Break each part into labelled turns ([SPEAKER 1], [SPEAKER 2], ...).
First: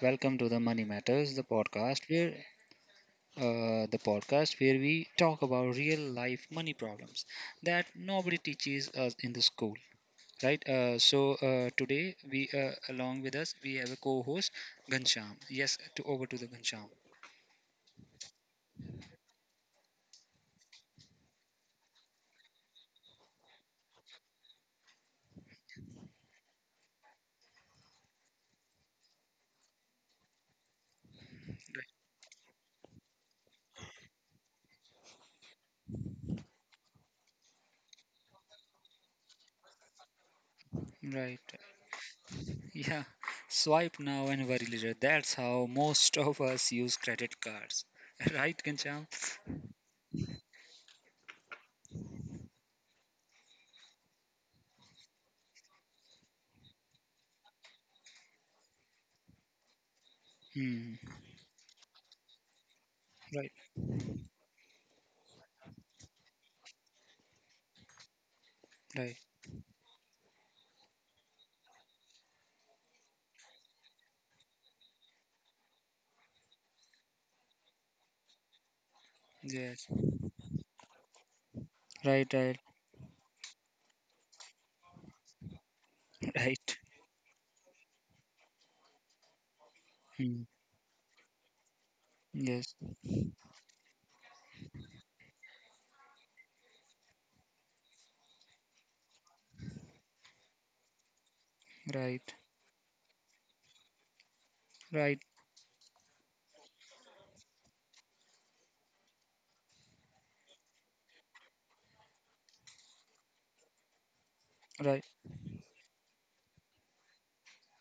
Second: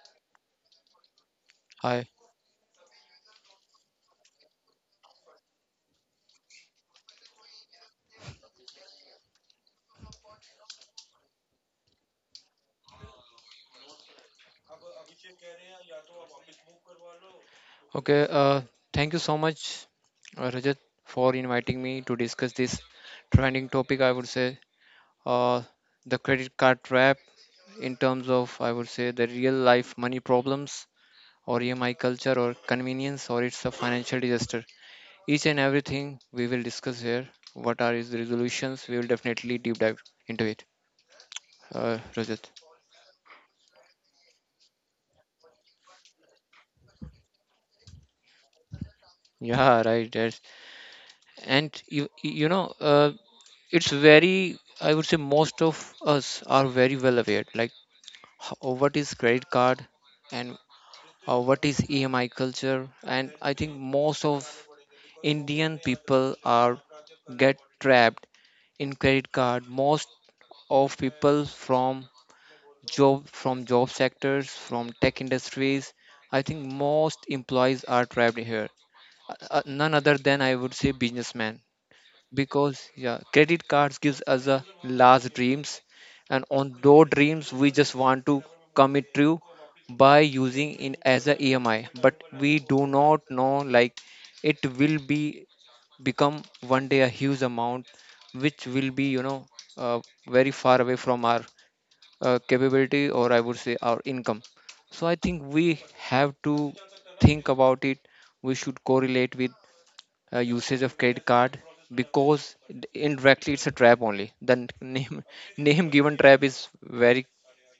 [SPEAKER 1] Welcome to the Money Matters,
[SPEAKER 2] Hi.
[SPEAKER 1] the podcast where we talk about real life money problems that nobody teaches us in the school, right? Today we along with us we have a co-host Gansham. Yes, to over to the Gansham.
[SPEAKER 2] Okay. Thank you so much, Rajat, for inviting me to discuss this trending topic. I would say, uh, the credit card trap, in terms of, I would say, the real life money problems, or EMI culture, or convenience, or it's a financial disaster. Each and everything we will discuss here. What are its resolutions? We will definitely deep dive into it.
[SPEAKER 1] Right. Right.
[SPEAKER 2] Rajat.
[SPEAKER 1] Yeah. Swipe now and worry later. That's how most of us use credit cards, right, Gansham?
[SPEAKER 2] Yeah, right. And it's very, I would say most of us are very well aware, like, what is credit card, and
[SPEAKER 1] Hmm.
[SPEAKER 2] what is EMI culture. And
[SPEAKER 1] Right.
[SPEAKER 2] I think most of Indian people are get trapped in
[SPEAKER 1] Right.
[SPEAKER 2] credit card, most of people from job sectors, from tech industries. I think most employees are trapped here.
[SPEAKER 1] Yes.
[SPEAKER 2] None other than, I would say, businessmen,
[SPEAKER 1] Right. Right.
[SPEAKER 2] because yeah, credit cards gives us a large dreams, and on
[SPEAKER 1] Right.
[SPEAKER 2] those dreams we just want to come it true by
[SPEAKER 1] Mm,
[SPEAKER 2] using in as a EMI, but we
[SPEAKER 1] yes,
[SPEAKER 2] do not know, like, it will be become one day a huge amount, which will be, uh, very far away from our
[SPEAKER 1] right,
[SPEAKER 2] capability, or I would say, our income. So I
[SPEAKER 1] right,
[SPEAKER 2] think we have to think about it. We should correlate with usage of credit card, because indirectly it's a trap only. The
[SPEAKER 1] right,
[SPEAKER 2] name given trap is very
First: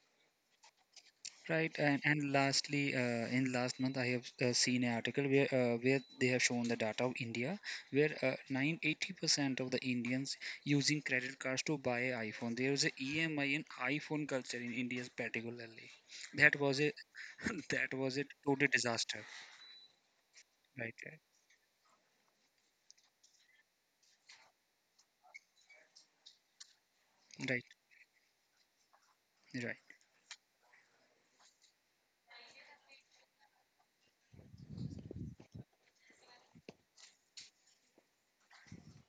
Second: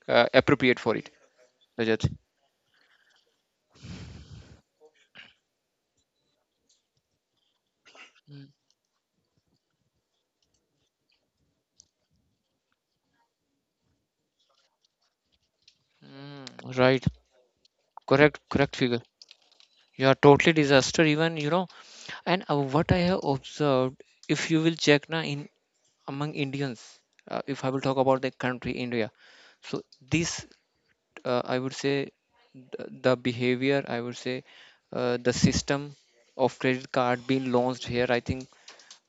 [SPEAKER 2] appropriate for it.
[SPEAKER 1] right. And
[SPEAKER 2] Rajat.
[SPEAKER 1] and lastly, in last month, I have seen an article where they have shown the data of India, where 980% of the Indians using credit cards to buy an iPhone. There is a EMI and iPhone culture in India particularly.
[SPEAKER 2] Mm,
[SPEAKER 1] That was a
[SPEAKER 2] right.
[SPEAKER 1] That was a
[SPEAKER 2] Correct.
[SPEAKER 1] total
[SPEAKER 2] Correct figure.
[SPEAKER 1] disaster.
[SPEAKER 2] You are totally
[SPEAKER 1] Right,
[SPEAKER 2] disaster.
[SPEAKER 1] right,
[SPEAKER 2] Even, and what I have observed, if you will check na in among Indians, if
[SPEAKER 1] right,
[SPEAKER 2] I will talk about the country India,
[SPEAKER 1] right,
[SPEAKER 2] so this, I would say the behavior, I would say the system of credit card being launched here. I think,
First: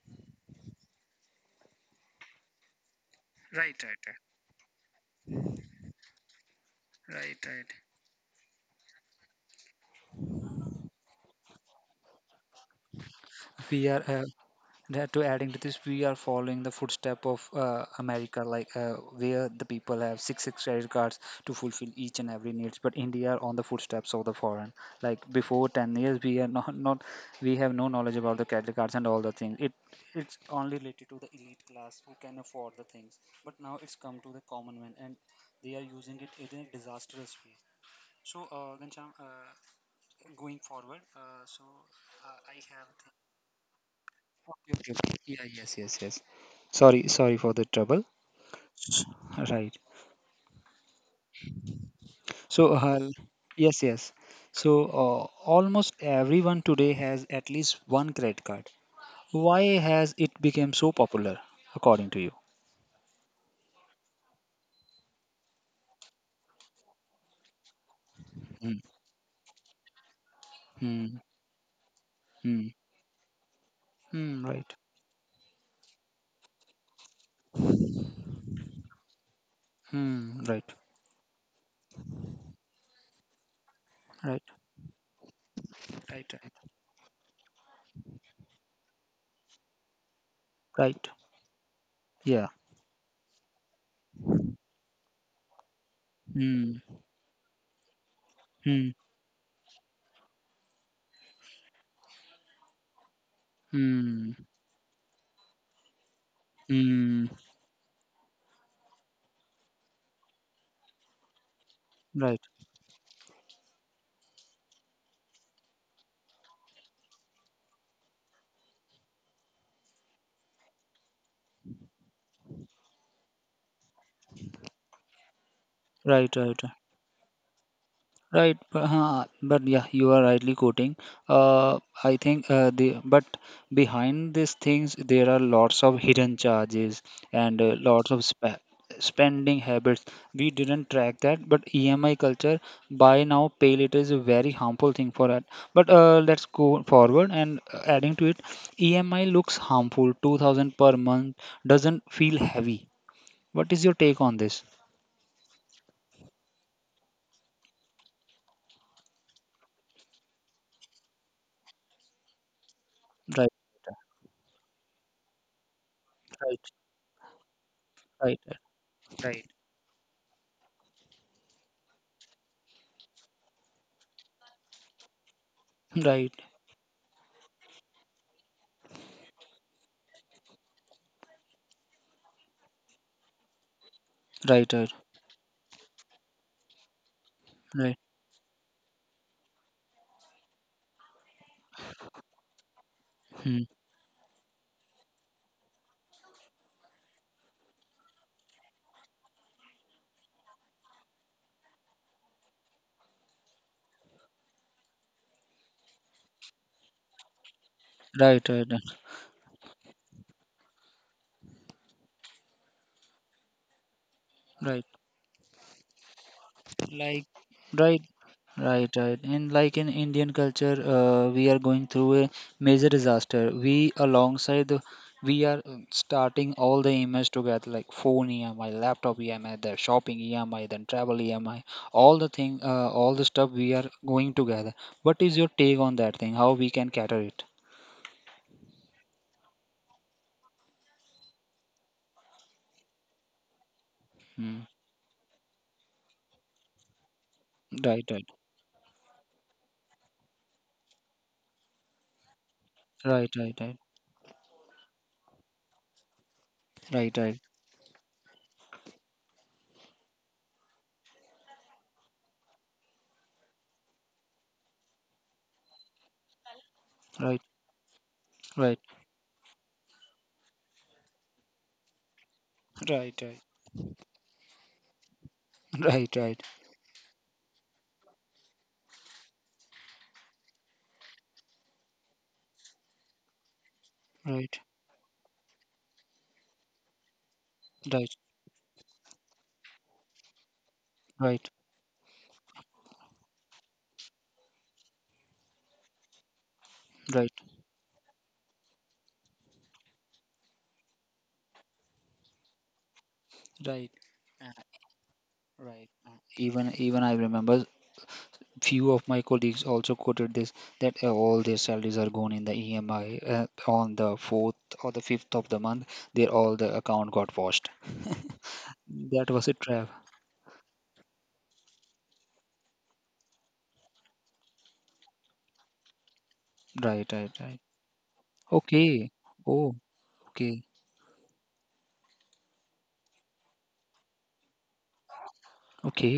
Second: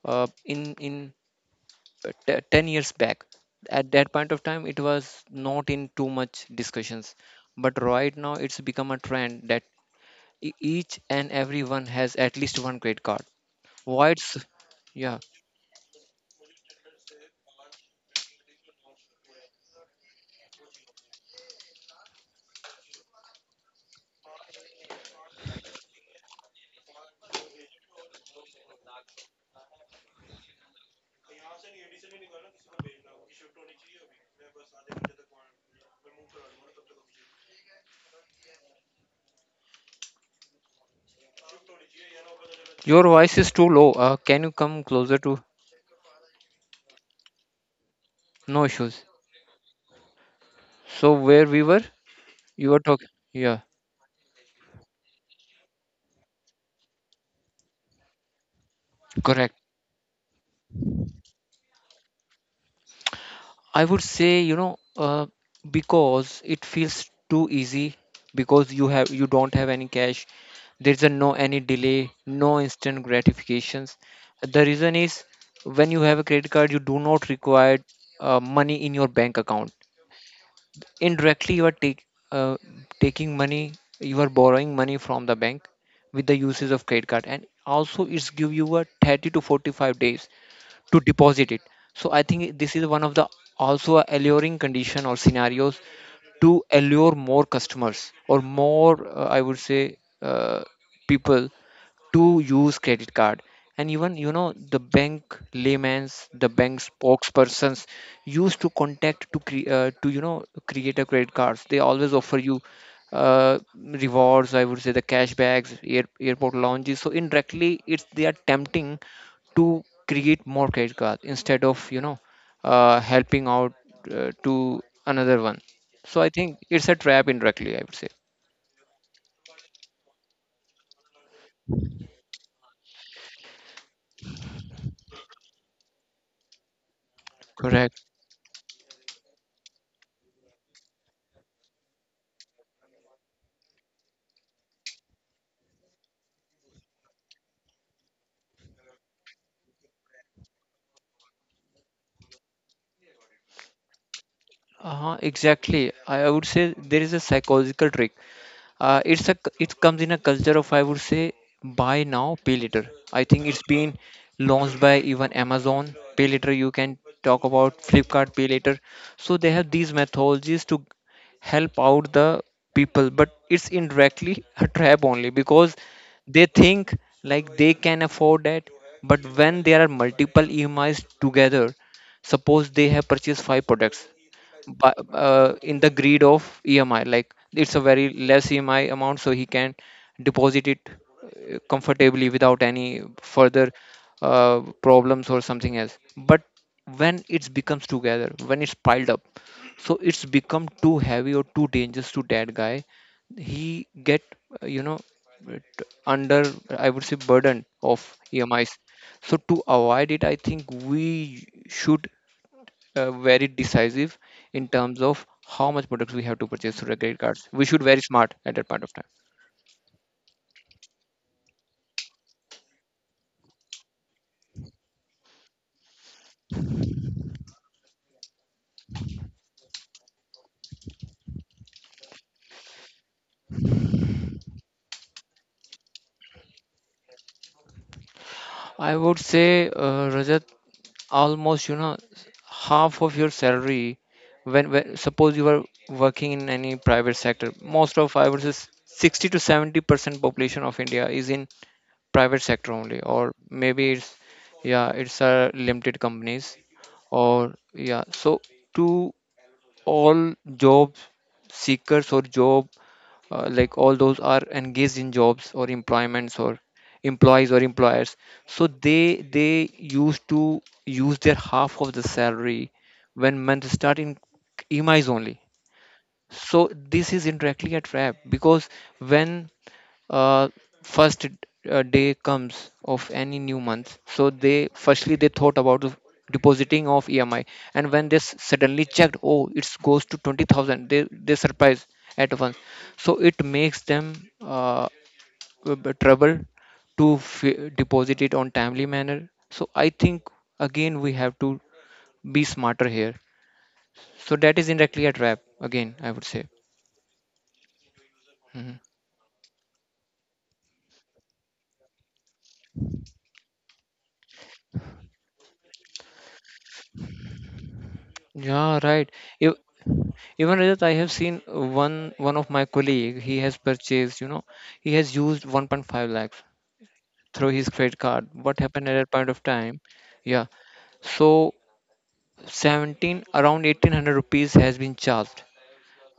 [SPEAKER 2] in uh, 10 years back.
[SPEAKER 1] right,
[SPEAKER 2] At
[SPEAKER 1] right,
[SPEAKER 2] that
[SPEAKER 1] right,
[SPEAKER 2] point of time it was not in too much discussions,
[SPEAKER 1] right. Right.
[SPEAKER 2] but right now it's become a trend that each and everyone has at least one credit card.
[SPEAKER 1] We are.
[SPEAKER 2] Why it's
[SPEAKER 1] Yeah,
[SPEAKER 2] Yeah,
[SPEAKER 1] to adding to this, we are following the footstep of America, like where the people have six credit cards to fulfill each and every needs. But India are on the footsteps of the foreign. Like before 10 years, we are not we have no knowledge about the credit cards and all the things. It's only related to the elite class who can afford the things. But now it's come to the common man, and they are using it in a disastrous way. So, Ghanshyam, going forward, I have.
[SPEAKER 2] your voice is too low. Can you
[SPEAKER 1] Okay,
[SPEAKER 2] come
[SPEAKER 1] okay, okay.
[SPEAKER 2] closer
[SPEAKER 1] Yeah,
[SPEAKER 2] to?
[SPEAKER 1] yes, yes, yes. Sorry, for the trouble.
[SPEAKER 2] No issues.
[SPEAKER 1] Right.
[SPEAKER 2] So where we were?
[SPEAKER 1] So,
[SPEAKER 2] You were talking? Yeah.
[SPEAKER 1] yes, yes. So, almost everyone today has at least one credit card.
[SPEAKER 2] Correct.
[SPEAKER 1] Why has it become so popular, according to you?
[SPEAKER 2] I would say, because it feels too easy, because
[SPEAKER 1] Hmm.
[SPEAKER 2] you don't have any cash. There's a
[SPEAKER 1] Hmm.
[SPEAKER 2] no any delay, no
[SPEAKER 1] Hmm.
[SPEAKER 2] instant gratifications.
[SPEAKER 1] Hmm.
[SPEAKER 2] The
[SPEAKER 1] Right.
[SPEAKER 2] reason is, when you have a credit card, you do not require money in your bank account.
[SPEAKER 1] Hmm. Right.
[SPEAKER 2] Indirectly, you are uh, taking money, you are
[SPEAKER 1] Right.
[SPEAKER 2] borrowing money from the bank with
[SPEAKER 1] Right.
[SPEAKER 2] the uses
[SPEAKER 1] Right.
[SPEAKER 2] of credit card, and also it's give you a 30 to 45 days to
[SPEAKER 1] Right.
[SPEAKER 2] deposit it. So I
[SPEAKER 1] Yeah.
[SPEAKER 2] think this is one of the also a alluring condition or scenarios, to
[SPEAKER 1] Hmm.
[SPEAKER 2] allure more customers, or
[SPEAKER 1] Hmm.
[SPEAKER 2] more, I would say, uh, people to use credit card. And even,
[SPEAKER 1] Hmm.
[SPEAKER 2] the bank layman's the bank
[SPEAKER 1] Hmm.
[SPEAKER 2] spokespersons used to contact to to create a credit cards. They always
[SPEAKER 1] Right.
[SPEAKER 2] offer you rewards, I would say the cashbacks, airport lounges. So indirectly it's, they are tempting to create more credit cards, instead of, helping out to another one. So I
[SPEAKER 1] Right. Right.
[SPEAKER 2] think
[SPEAKER 1] Right.
[SPEAKER 2] it's a trap indirectly, I would say.
[SPEAKER 1] Right, but, but yeah, you are rightly quoting. Uh, I think the but behind these things there are lots of hidden charges and
[SPEAKER 2] Correct.
[SPEAKER 1] lots of spending habits. We didn't track that, but EMI culture buy now pay later is a very harmful thing for that. But let's go forward and adding to it, EMI looks harmful. 2,000 per month doesn't feel heavy. What is your take on this?
[SPEAKER 2] Uh-huh, exactly. I would say there is a psychological trick. It comes in a culture of, I would say, buy now, pay later. I think
[SPEAKER 1] Right,
[SPEAKER 2] it's been launched by even Amazon. Pay later,
[SPEAKER 1] right,
[SPEAKER 2] you can talk about Flipkart
[SPEAKER 1] right,
[SPEAKER 2] Pay later. So
[SPEAKER 1] right.
[SPEAKER 2] they have these methodologies to help out the people, but it's indirectly a trap only, because
[SPEAKER 1] Right.
[SPEAKER 2] they think like they can afford that. But when there are multiple EMIs together, suppose they have purchased five products,
[SPEAKER 1] Right, right,
[SPEAKER 2] but in the greed of EMI, like it's a
[SPEAKER 1] right,
[SPEAKER 2] very less EMI amount, so he can deposit it comfortably without any
[SPEAKER 1] hmm,
[SPEAKER 2] further problems or something else. But when it becomes together, when it's piled up, so it's become too heavy or too dangerous to that guy. He get, uh, you know it under, I would say, burden of
[SPEAKER 1] right, right,
[SPEAKER 2] EMIs.
[SPEAKER 1] right,
[SPEAKER 2] So to avoid it, I think we should very decisive in
[SPEAKER 1] right.
[SPEAKER 2] terms of how much products we have to purchase through the credit
[SPEAKER 1] Like,
[SPEAKER 2] cards. We should very
[SPEAKER 1] right,
[SPEAKER 2] smart at that point
[SPEAKER 1] right,
[SPEAKER 2] of time.
[SPEAKER 1] right. And like in Indian culture, we are going through a major disaster. We are starting all the EMIs together, like phone EMI, laptop EMI, the shopping EMI, then travel EMI, all the thing, all the stuff we are going together. What is your take on that thing? How we can cater it?
[SPEAKER 2] I would say, Rajat, almost, half of your salary.
[SPEAKER 1] Hmm.
[SPEAKER 2] When, suppose you are working in any private sector, most
[SPEAKER 1] Right,
[SPEAKER 2] of,
[SPEAKER 1] right,
[SPEAKER 2] I would say, 60 to 70% population of India is in private sector only, or
[SPEAKER 1] right, right,
[SPEAKER 2] maybe it's, yeah, it's a limited companies,
[SPEAKER 1] right, right, right,
[SPEAKER 2] or yeah. So to all job seekers, or job like, all those are engaged in jobs, or employments, or
[SPEAKER 1] right,
[SPEAKER 2] employees or employers. So
[SPEAKER 1] right,
[SPEAKER 2] they used to use their half of the salary
[SPEAKER 1] right, right,
[SPEAKER 2] when men
[SPEAKER 1] right,
[SPEAKER 2] start in EMIs only.
[SPEAKER 1] right, right.
[SPEAKER 2] So this is indirectly a trap because, when uh, first day comes of any new month, so
[SPEAKER 1] Right,
[SPEAKER 2] they firstly they thought about the depositing of EMI. And when
[SPEAKER 1] right,
[SPEAKER 2] they suddenly checked, oh, it goes to 20,000. They
[SPEAKER 1] right,
[SPEAKER 2] surprised at once. So it makes them uh, trouble to
[SPEAKER 1] right,
[SPEAKER 2] deposit it on timely manner. So I think again we have to be smarter here.
[SPEAKER 1] right,
[SPEAKER 2] So that
[SPEAKER 1] uh,
[SPEAKER 2] is indirectly a trap
[SPEAKER 1] right.
[SPEAKER 2] again, I would say.
[SPEAKER 1] Even I remember
[SPEAKER 2] Mhm.
[SPEAKER 1] few of my colleagues also quoted this that all their salaries are gone in the EMI on the fourth or the fifth of the month. Their all the account got washed.
[SPEAKER 2] Yeah, right.
[SPEAKER 1] That was a
[SPEAKER 2] if
[SPEAKER 1] trap.
[SPEAKER 2] Even Rajat, I have seen one of my colleague. He has purchased, he has used 1.5 lakhs
[SPEAKER 1] Right, right,
[SPEAKER 2] through
[SPEAKER 1] right.
[SPEAKER 2] his credit card. What happened at that
[SPEAKER 1] Okay.
[SPEAKER 2] point of
[SPEAKER 1] Oh,
[SPEAKER 2] time? Yeah,
[SPEAKER 1] okay,
[SPEAKER 2] so 17, around 1800 rupees has been charged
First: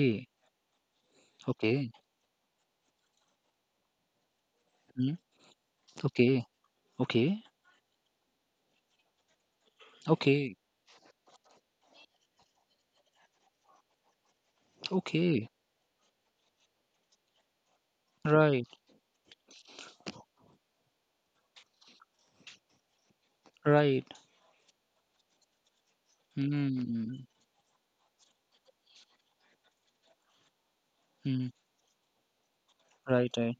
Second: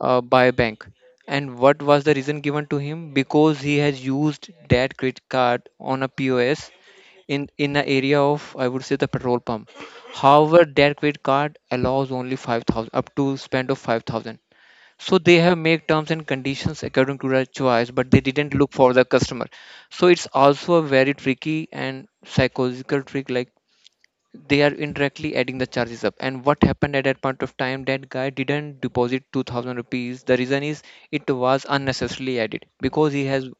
[SPEAKER 2] by a bank. And what
[SPEAKER 1] okay,
[SPEAKER 2] was the reason given to him? Because he has used that
[SPEAKER 1] mm,
[SPEAKER 2] credit card on a
[SPEAKER 1] okay,
[SPEAKER 2] POS
[SPEAKER 1] okay,
[SPEAKER 2] in the area of, I would say, the petrol pump.
[SPEAKER 1] okay,
[SPEAKER 2] However, that credit card allows only 5,000, up to spend of 5,000. So they
[SPEAKER 1] okay.
[SPEAKER 2] have made terms and conditions according to their choice, but they didn't
[SPEAKER 1] Right,
[SPEAKER 2] look for the customer. So it's also a very tricky and psychological trick. Like,
[SPEAKER 1] right.
[SPEAKER 2] they are indirectly adding the charges up. And what happened at that
[SPEAKER 1] Mm,
[SPEAKER 2] point of time? That guy didn't deposit 2,000 rupees. The reason is, it
[SPEAKER 1] mm,
[SPEAKER 2] was unnecessarily added, because he
[SPEAKER 1] right,
[SPEAKER 2] has
[SPEAKER 1] right,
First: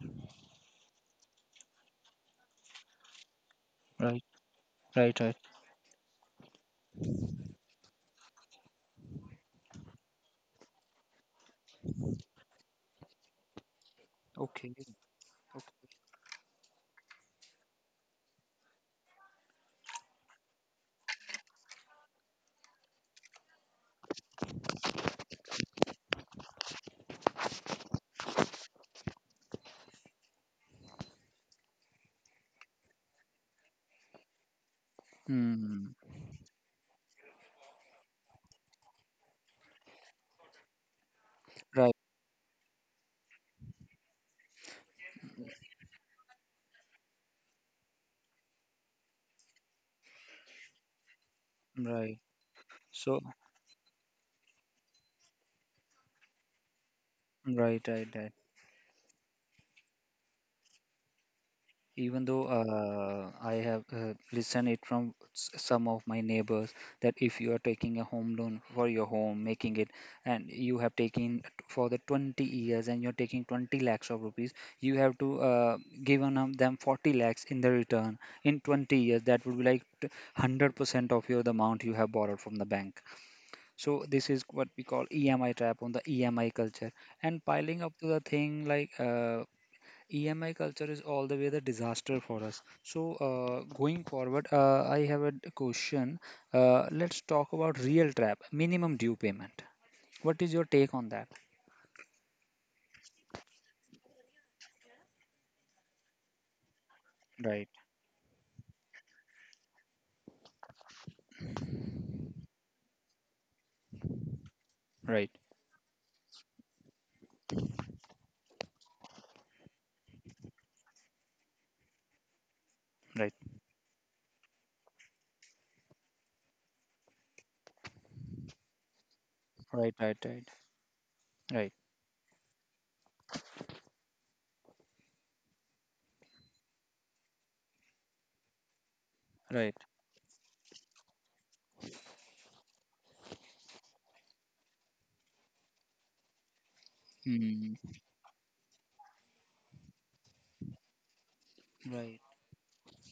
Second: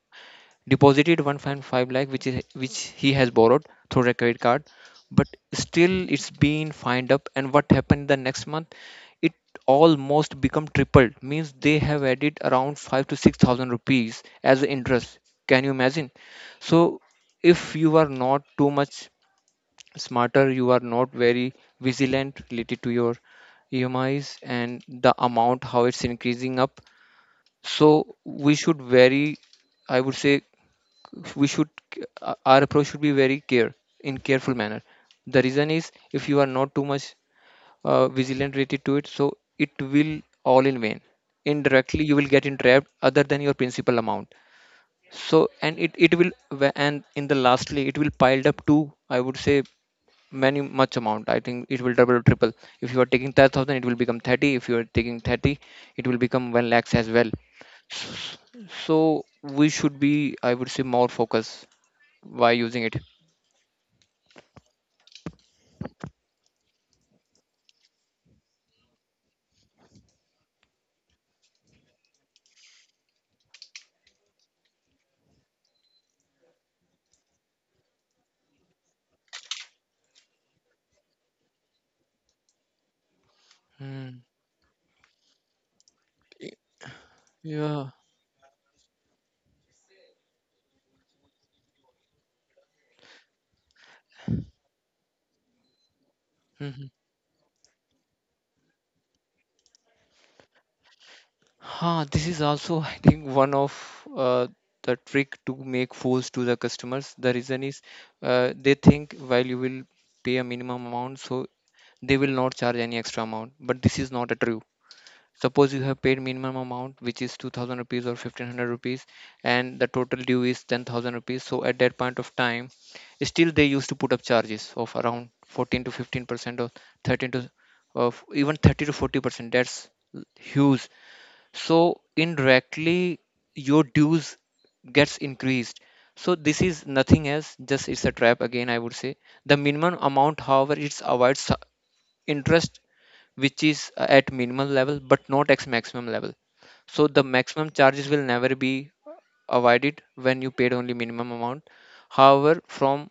[SPEAKER 2] deposited 1.5 lakh which he has borrowed through a
[SPEAKER 1] right.
[SPEAKER 2] credit card.
[SPEAKER 1] Right,
[SPEAKER 2] But
[SPEAKER 1] right.
[SPEAKER 2] still it's been fined up, and what happened the next month, it almost become tripled, means they have added around 5 to 6,000 rupees as
[SPEAKER 1] Okay. Okay.
[SPEAKER 2] interest. Can you imagine? So if you are not too much smarter, you are not very vigilant related to your EMIs and the amount how it's increasing up. So we should very, I would say, we should, our approach should be very careful manner. The reason
[SPEAKER 1] Hmm.
[SPEAKER 2] is, if you are not too much vigilant related to it, so it will all in vain.
[SPEAKER 1] Right,
[SPEAKER 2] Indirectly you will get entrapped other than your principal amount. So and it will, wh- and in the lastly it will piled up to, I would say, many much amount. I think it will
[SPEAKER 1] right.
[SPEAKER 2] double, triple. If you are
[SPEAKER 1] So,
[SPEAKER 2] taking 10,000, it will become 30. If you are taking 30, it will become 1 lakhs as well.
[SPEAKER 1] right, right, right.
[SPEAKER 2] S- so we should be, I would say, more focused.
[SPEAKER 1] Even though
[SPEAKER 2] Why using it?
[SPEAKER 1] I have listened it from some of my neighbors that if you are taking a home loan for your home, making it, and you have taken for the 20 years and you're taking 20 lakhs of rupees, you have to give on them 40 lakhs in the return in 20 years. That would be like 100% of your the amount you have borrowed from the bank. So
[SPEAKER 2] Mm,
[SPEAKER 1] this is what we call EMI trap on the EMI
[SPEAKER 2] y-
[SPEAKER 1] culture. And piling
[SPEAKER 2] yeah.
[SPEAKER 1] up to the thing like EMI culture is all the way the disaster for us. So going forward, I have a question.
[SPEAKER 2] Hmm.
[SPEAKER 1] Let's talk about real trap, minimum due payment. What is your take on that?
[SPEAKER 2] Huh, this is also, I think, one of uh, the trick to make fools to the customers. The reason
[SPEAKER 1] Right,
[SPEAKER 2] is, they think, while you will pay a minimum amount, so they will not charge any extra amount. But this is not a true.
[SPEAKER 1] right,
[SPEAKER 2] Suppose you have paid minimum amount which is 2,000 rupees, or 1,500 rupees, and the total due is 10,000 rupees. So at that point of time,
[SPEAKER 1] right,
[SPEAKER 2] still they used to put up charges of around 14 to 15%, or 13 to, of even 30 to 40%. That's
[SPEAKER 1] right, right, right,
[SPEAKER 2] huge.
[SPEAKER 1] right,
[SPEAKER 2] So indirectly your dues gets increased. So this is nothing else, just it's a trap again, I would say. The
[SPEAKER 1] right.
[SPEAKER 2] minimum amount, however, it avoids interest, which is at minimal level, but not x maximum level. So the maximum
[SPEAKER 1] Mm,
[SPEAKER 2] charges will never be avoided when you paid only minimum amount.
[SPEAKER 1] right,
[SPEAKER 2] However, from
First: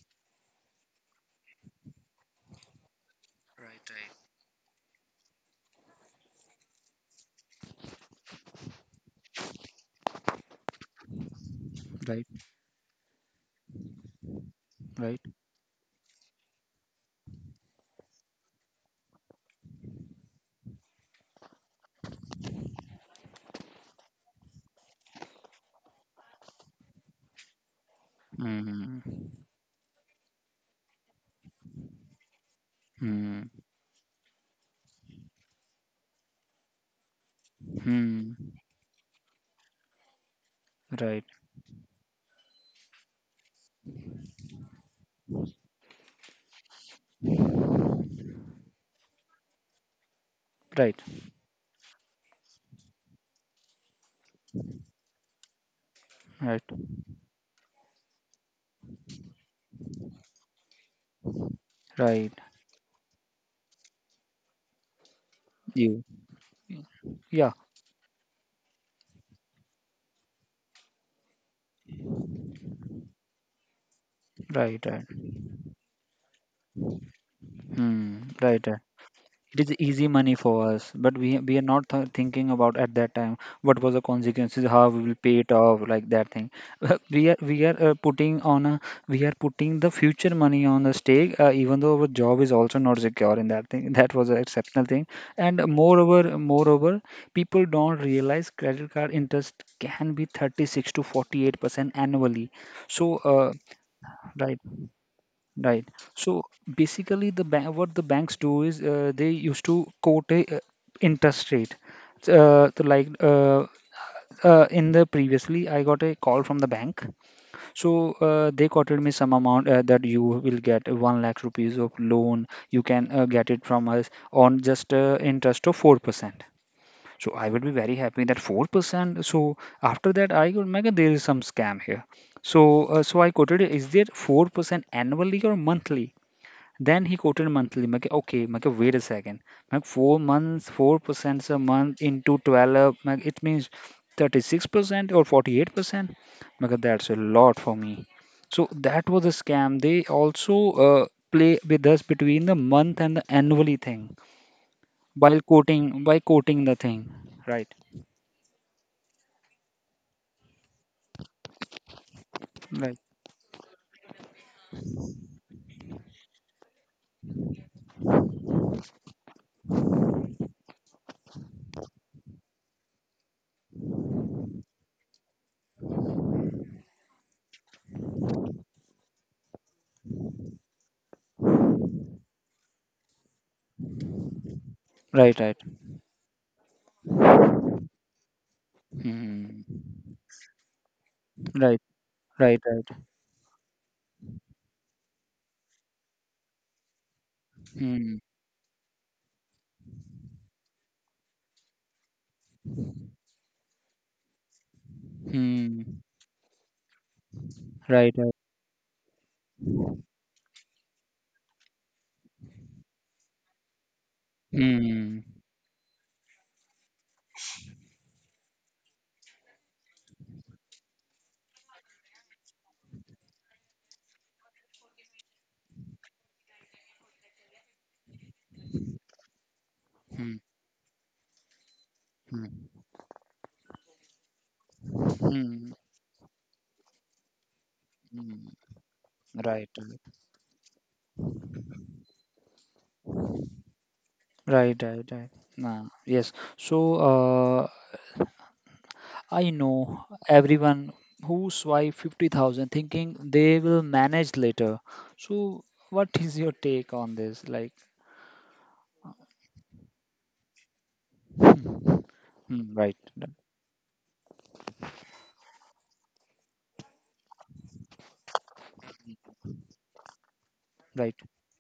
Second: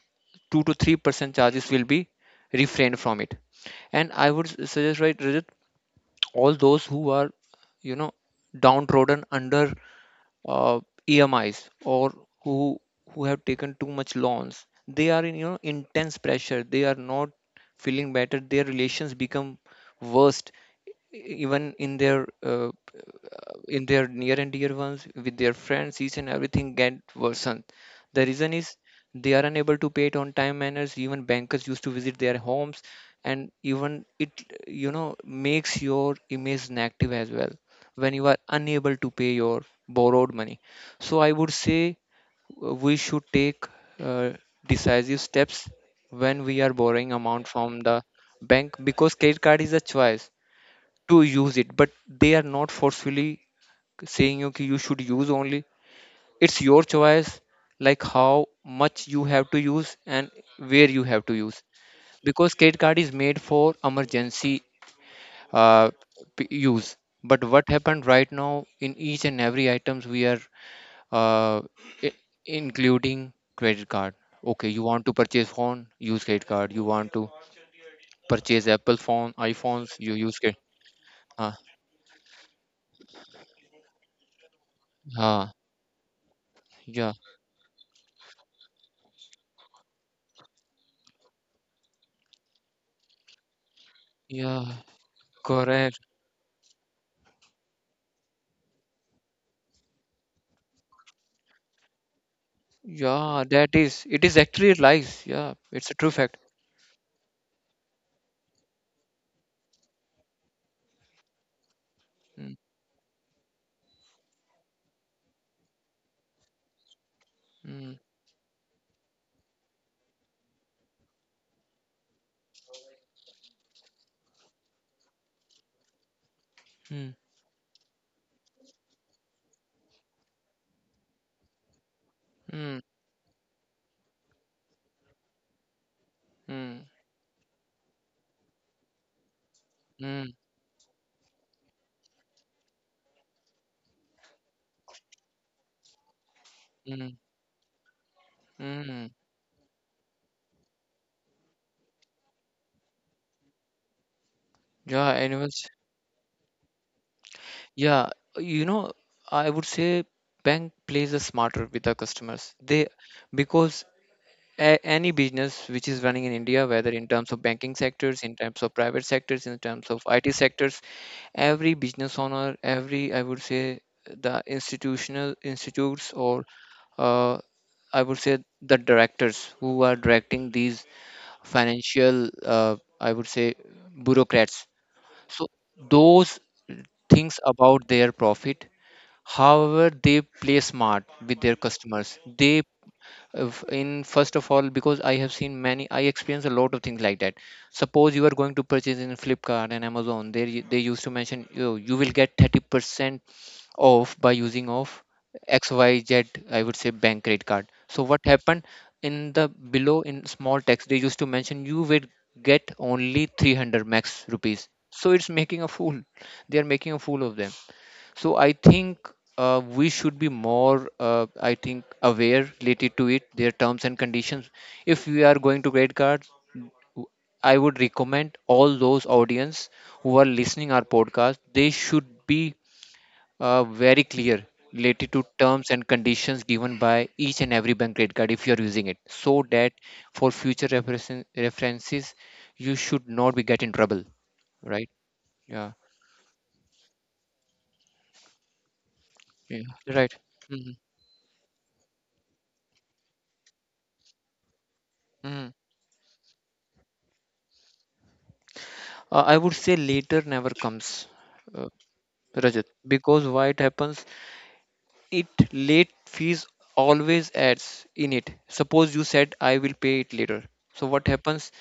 [SPEAKER 2] 2 to 3% charges will be refrained from it.
[SPEAKER 1] right,
[SPEAKER 2] And I would suggest, right Rajat, all those who are, you know downtrodden under uh, EMIs,
[SPEAKER 1] right,
[SPEAKER 2] or
[SPEAKER 1] right,
[SPEAKER 2] who who have taken too much loans. They are in,
[SPEAKER 1] right.
[SPEAKER 2] intense pressure. They are not feeling better. Their relations become worst, even in their near and dear ones, with their friends, each and everything get worsened. The reason is,
[SPEAKER 1] Mm,
[SPEAKER 2] they are unable to pay it on time manners. Even bankers used to visit their homes.
[SPEAKER 1] mm,
[SPEAKER 2] And even it, makes your image negative as well, when you
[SPEAKER 1] mm.
[SPEAKER 2] are unable to pay your borrowed money. So
[SPEAKER 1] Right,
[SPEAKER 2] I would say we should take uh, decisive steps when we are borrowing amount from the bank, because credit card is a choice
[SPEAKER 1] right,
[SPEAKER 2] to use it, but they are not forcefully saying you ki you should use only. It's
[SPEAKER 1] right,
[SPEAKER 2] your choice, like how much you have to use and where you have to use,
[SPEAKER 1] right.
[SPEAKER 2] because credit card is made for emergency uh,
[SPEAKER 1] You.
[SPEAKER 2] use. But
[SPEAKER 1] Yeah,
[SPEAKER 2] what happened right now, in each and every items we are uh, i- including credit card. Okay, you
[SPEAKER 1] right, right.
[SPEAKER 2] want to purchase phone, use credit card. You want to
[SPEAKER 1] Hmm, right,
[SPEAKER 2] purchase
[SPEAKER 1] right.
[SPEAKER 2] apple phone,
[SPEAKER 1] It is
[SPEAKER 2] iphones,
[SPEAKER 1] easy
[SPEAKER 2] you
[SPEAKER 1] money
[SPEAKER 2] use
[SPEAKER 1] for
[SPEAKER 2] credit.
[SPEAKER 1] us, but we
[SPEAKER 2] Ah,
[SPEAKER 1] are not th thinking about at that time what was the consequences, how we will pay
[SPEAKER 2] uh,
[SPEAKER 1] it off, like that thing.
[SPEAKER 2] yeah,
[SPEAKER 1] We are putting on a we are putting the future money on the stake, even though our job is also not secure in that thing. That was an
[SPEAKER 2] yeah,
[SPEAKER 1] exceptional thing, and
[SPEAKER 2] correct,
[SPEAKER 1] moreover, moreover, people don't realize credit card interest can be 36 to 48% annually. So,
[SPEAKER 2] yeah. that
[SPEAKER 1] uh,
[SPEAKER 2] is it is
[SPEAKER 1] right.
[SPEAKER 2] actually lies, yeah,
[SPEAKER 1] Right.
[SPEAKER 2] it's a true fact.
[SPEAKER 1] So basically, what the banks do is they used to quote a interest rate. So,
[SPEAKER 2] Mm,
[SPEAKER 1] Uh, so like uh, in the previously, I got a call from the bank.
[SPEAKER 2] mm,
[SPEAKER 1] So they quoted me some amount that you will get 1 lakh rupees of loan. You can get it from us on just interest of 4%.
[SPEAKER 2] mm,
[SPEAKER 1] So I would be very happy that 4%. So after that, I could make there is some scam here. So
[SPEAKER 2] mm,
[SPEAKER 1] I quoted, is there 4% annually or monthly?
[SPEAKER 2] mm,
[SPEAKER 1] Then he quoted monthly. Like, okay, like, wait a second. Like, four
[SPEAKER 2] mm,
[SPEAKER 1] months, 4% a month into 12. Like, it means 36% or 48%. Like, that's a
[SPEAKER 2] mm,
[SPEAKER 1] lot for me. So that
[SPEAKER 2] mm.
[SPEAKER 1] was a scam. They also play with us between the month and the annually thing
[SPEAKER 2] Yeah,
[SPEAKER 1] while
[SPEAKER 2] animals.
[SPEAKER 1] quoting by quoting the thing. Right.
[SPEAKER 2] Yeah, you know, I would say bank plays a smarter with the customers.
[SPEAKER 1] Right.
[SPEAKER 2] Because any business which is running in India, whether in terms of banking sectors, in terms of private sectors, in terms of IT sectors, every business owner, every, I would say, the institutional institutes, or uh, I would say the directors who are directing these financial, I would say, bureaucrats.
[SPEAKER 1] Right.
[SPEAKER 2] So
[SPEAKER 1] Right.
[SPEAKER 2] those things about their profit.
[SPEAKER 1] Hmm.
[SPEAKER 2] However, they play smart with their
[SPEAKER 1] Right.
[SPEAKER 2] customers. They
[SPEAKER 1] Right. Right.
[SPEAKER 2] uh, f- in first of all, because I have seen many, I experience a lot of things like that. Suppose
[SPEAKER 1] Hmm.
[SPEAKER 2] you are going to purchase in Flipkart and Amazon, they used to mention you will get 30% off by using of X
[SPEAKER 1] Hmm.
[SPEAKER 2] Y Z. I would say, bank credit card. So
[SPEAKER 1] Right.
[SPEAKER 2] what
[SPEAKER 1] Right.
[SPEAKER 2] happened, in the below in small text they used to mention you will get only 300 max rupees. So
[SPEAKER 1] Hmm.
[SPEAKER 2] it's making a fool. They are making a fool of them. So I think we should be more, I think, aware related to it, their terms and conditions. If we are going to credit cards, w- I would recommend all those audience who are
[SPEAKER 1] Hmm.
[SPEAKER 2] listening our podcast, they should be
[SPEAKER 1] Hmm.
[SPEAKER 2] very clear related to terms
[SPEAKER 1] Hmm.
[SPEAKER 2] and conditions given by each and every bank credit card if
[SPEAKER 1] Hmm.
[SPEAKER 2] you are using it, so
[SPEAKER 1] Right,
[SPEAKER 2] that for future references, you should not be get in trouble,
[SPEAKER 1] right,
[SPEAKER 2] right?
[SPEAKER 1] right, right.
[SPEAKER 2] Yeah,
[SPEAKER 1] Nah, yes. So uh, I
[SPEAKER 2] yeah,
[SPEAKER 1] know
[SPEAKER 2] right. Mhm.
[SPEAKER 1] everyone who swipe 50,000 thinking they will manage later.
[SPEAKER 2] Mhm.
[SPEAKER 1] So what is your take on this? Like,
[SPEAKER 2] I would say later never comes, uh, Rajat,
[SPEAKER 1] hmm, right,
[SPEAKER 2] because
[SPEAKER 1] right,
[SPEAKER 2] why it happens? It late fees always adds in it. Suppose you said I will pay it later. So what
[SPEAKER 1] right.
[SPEAKER 2] happens?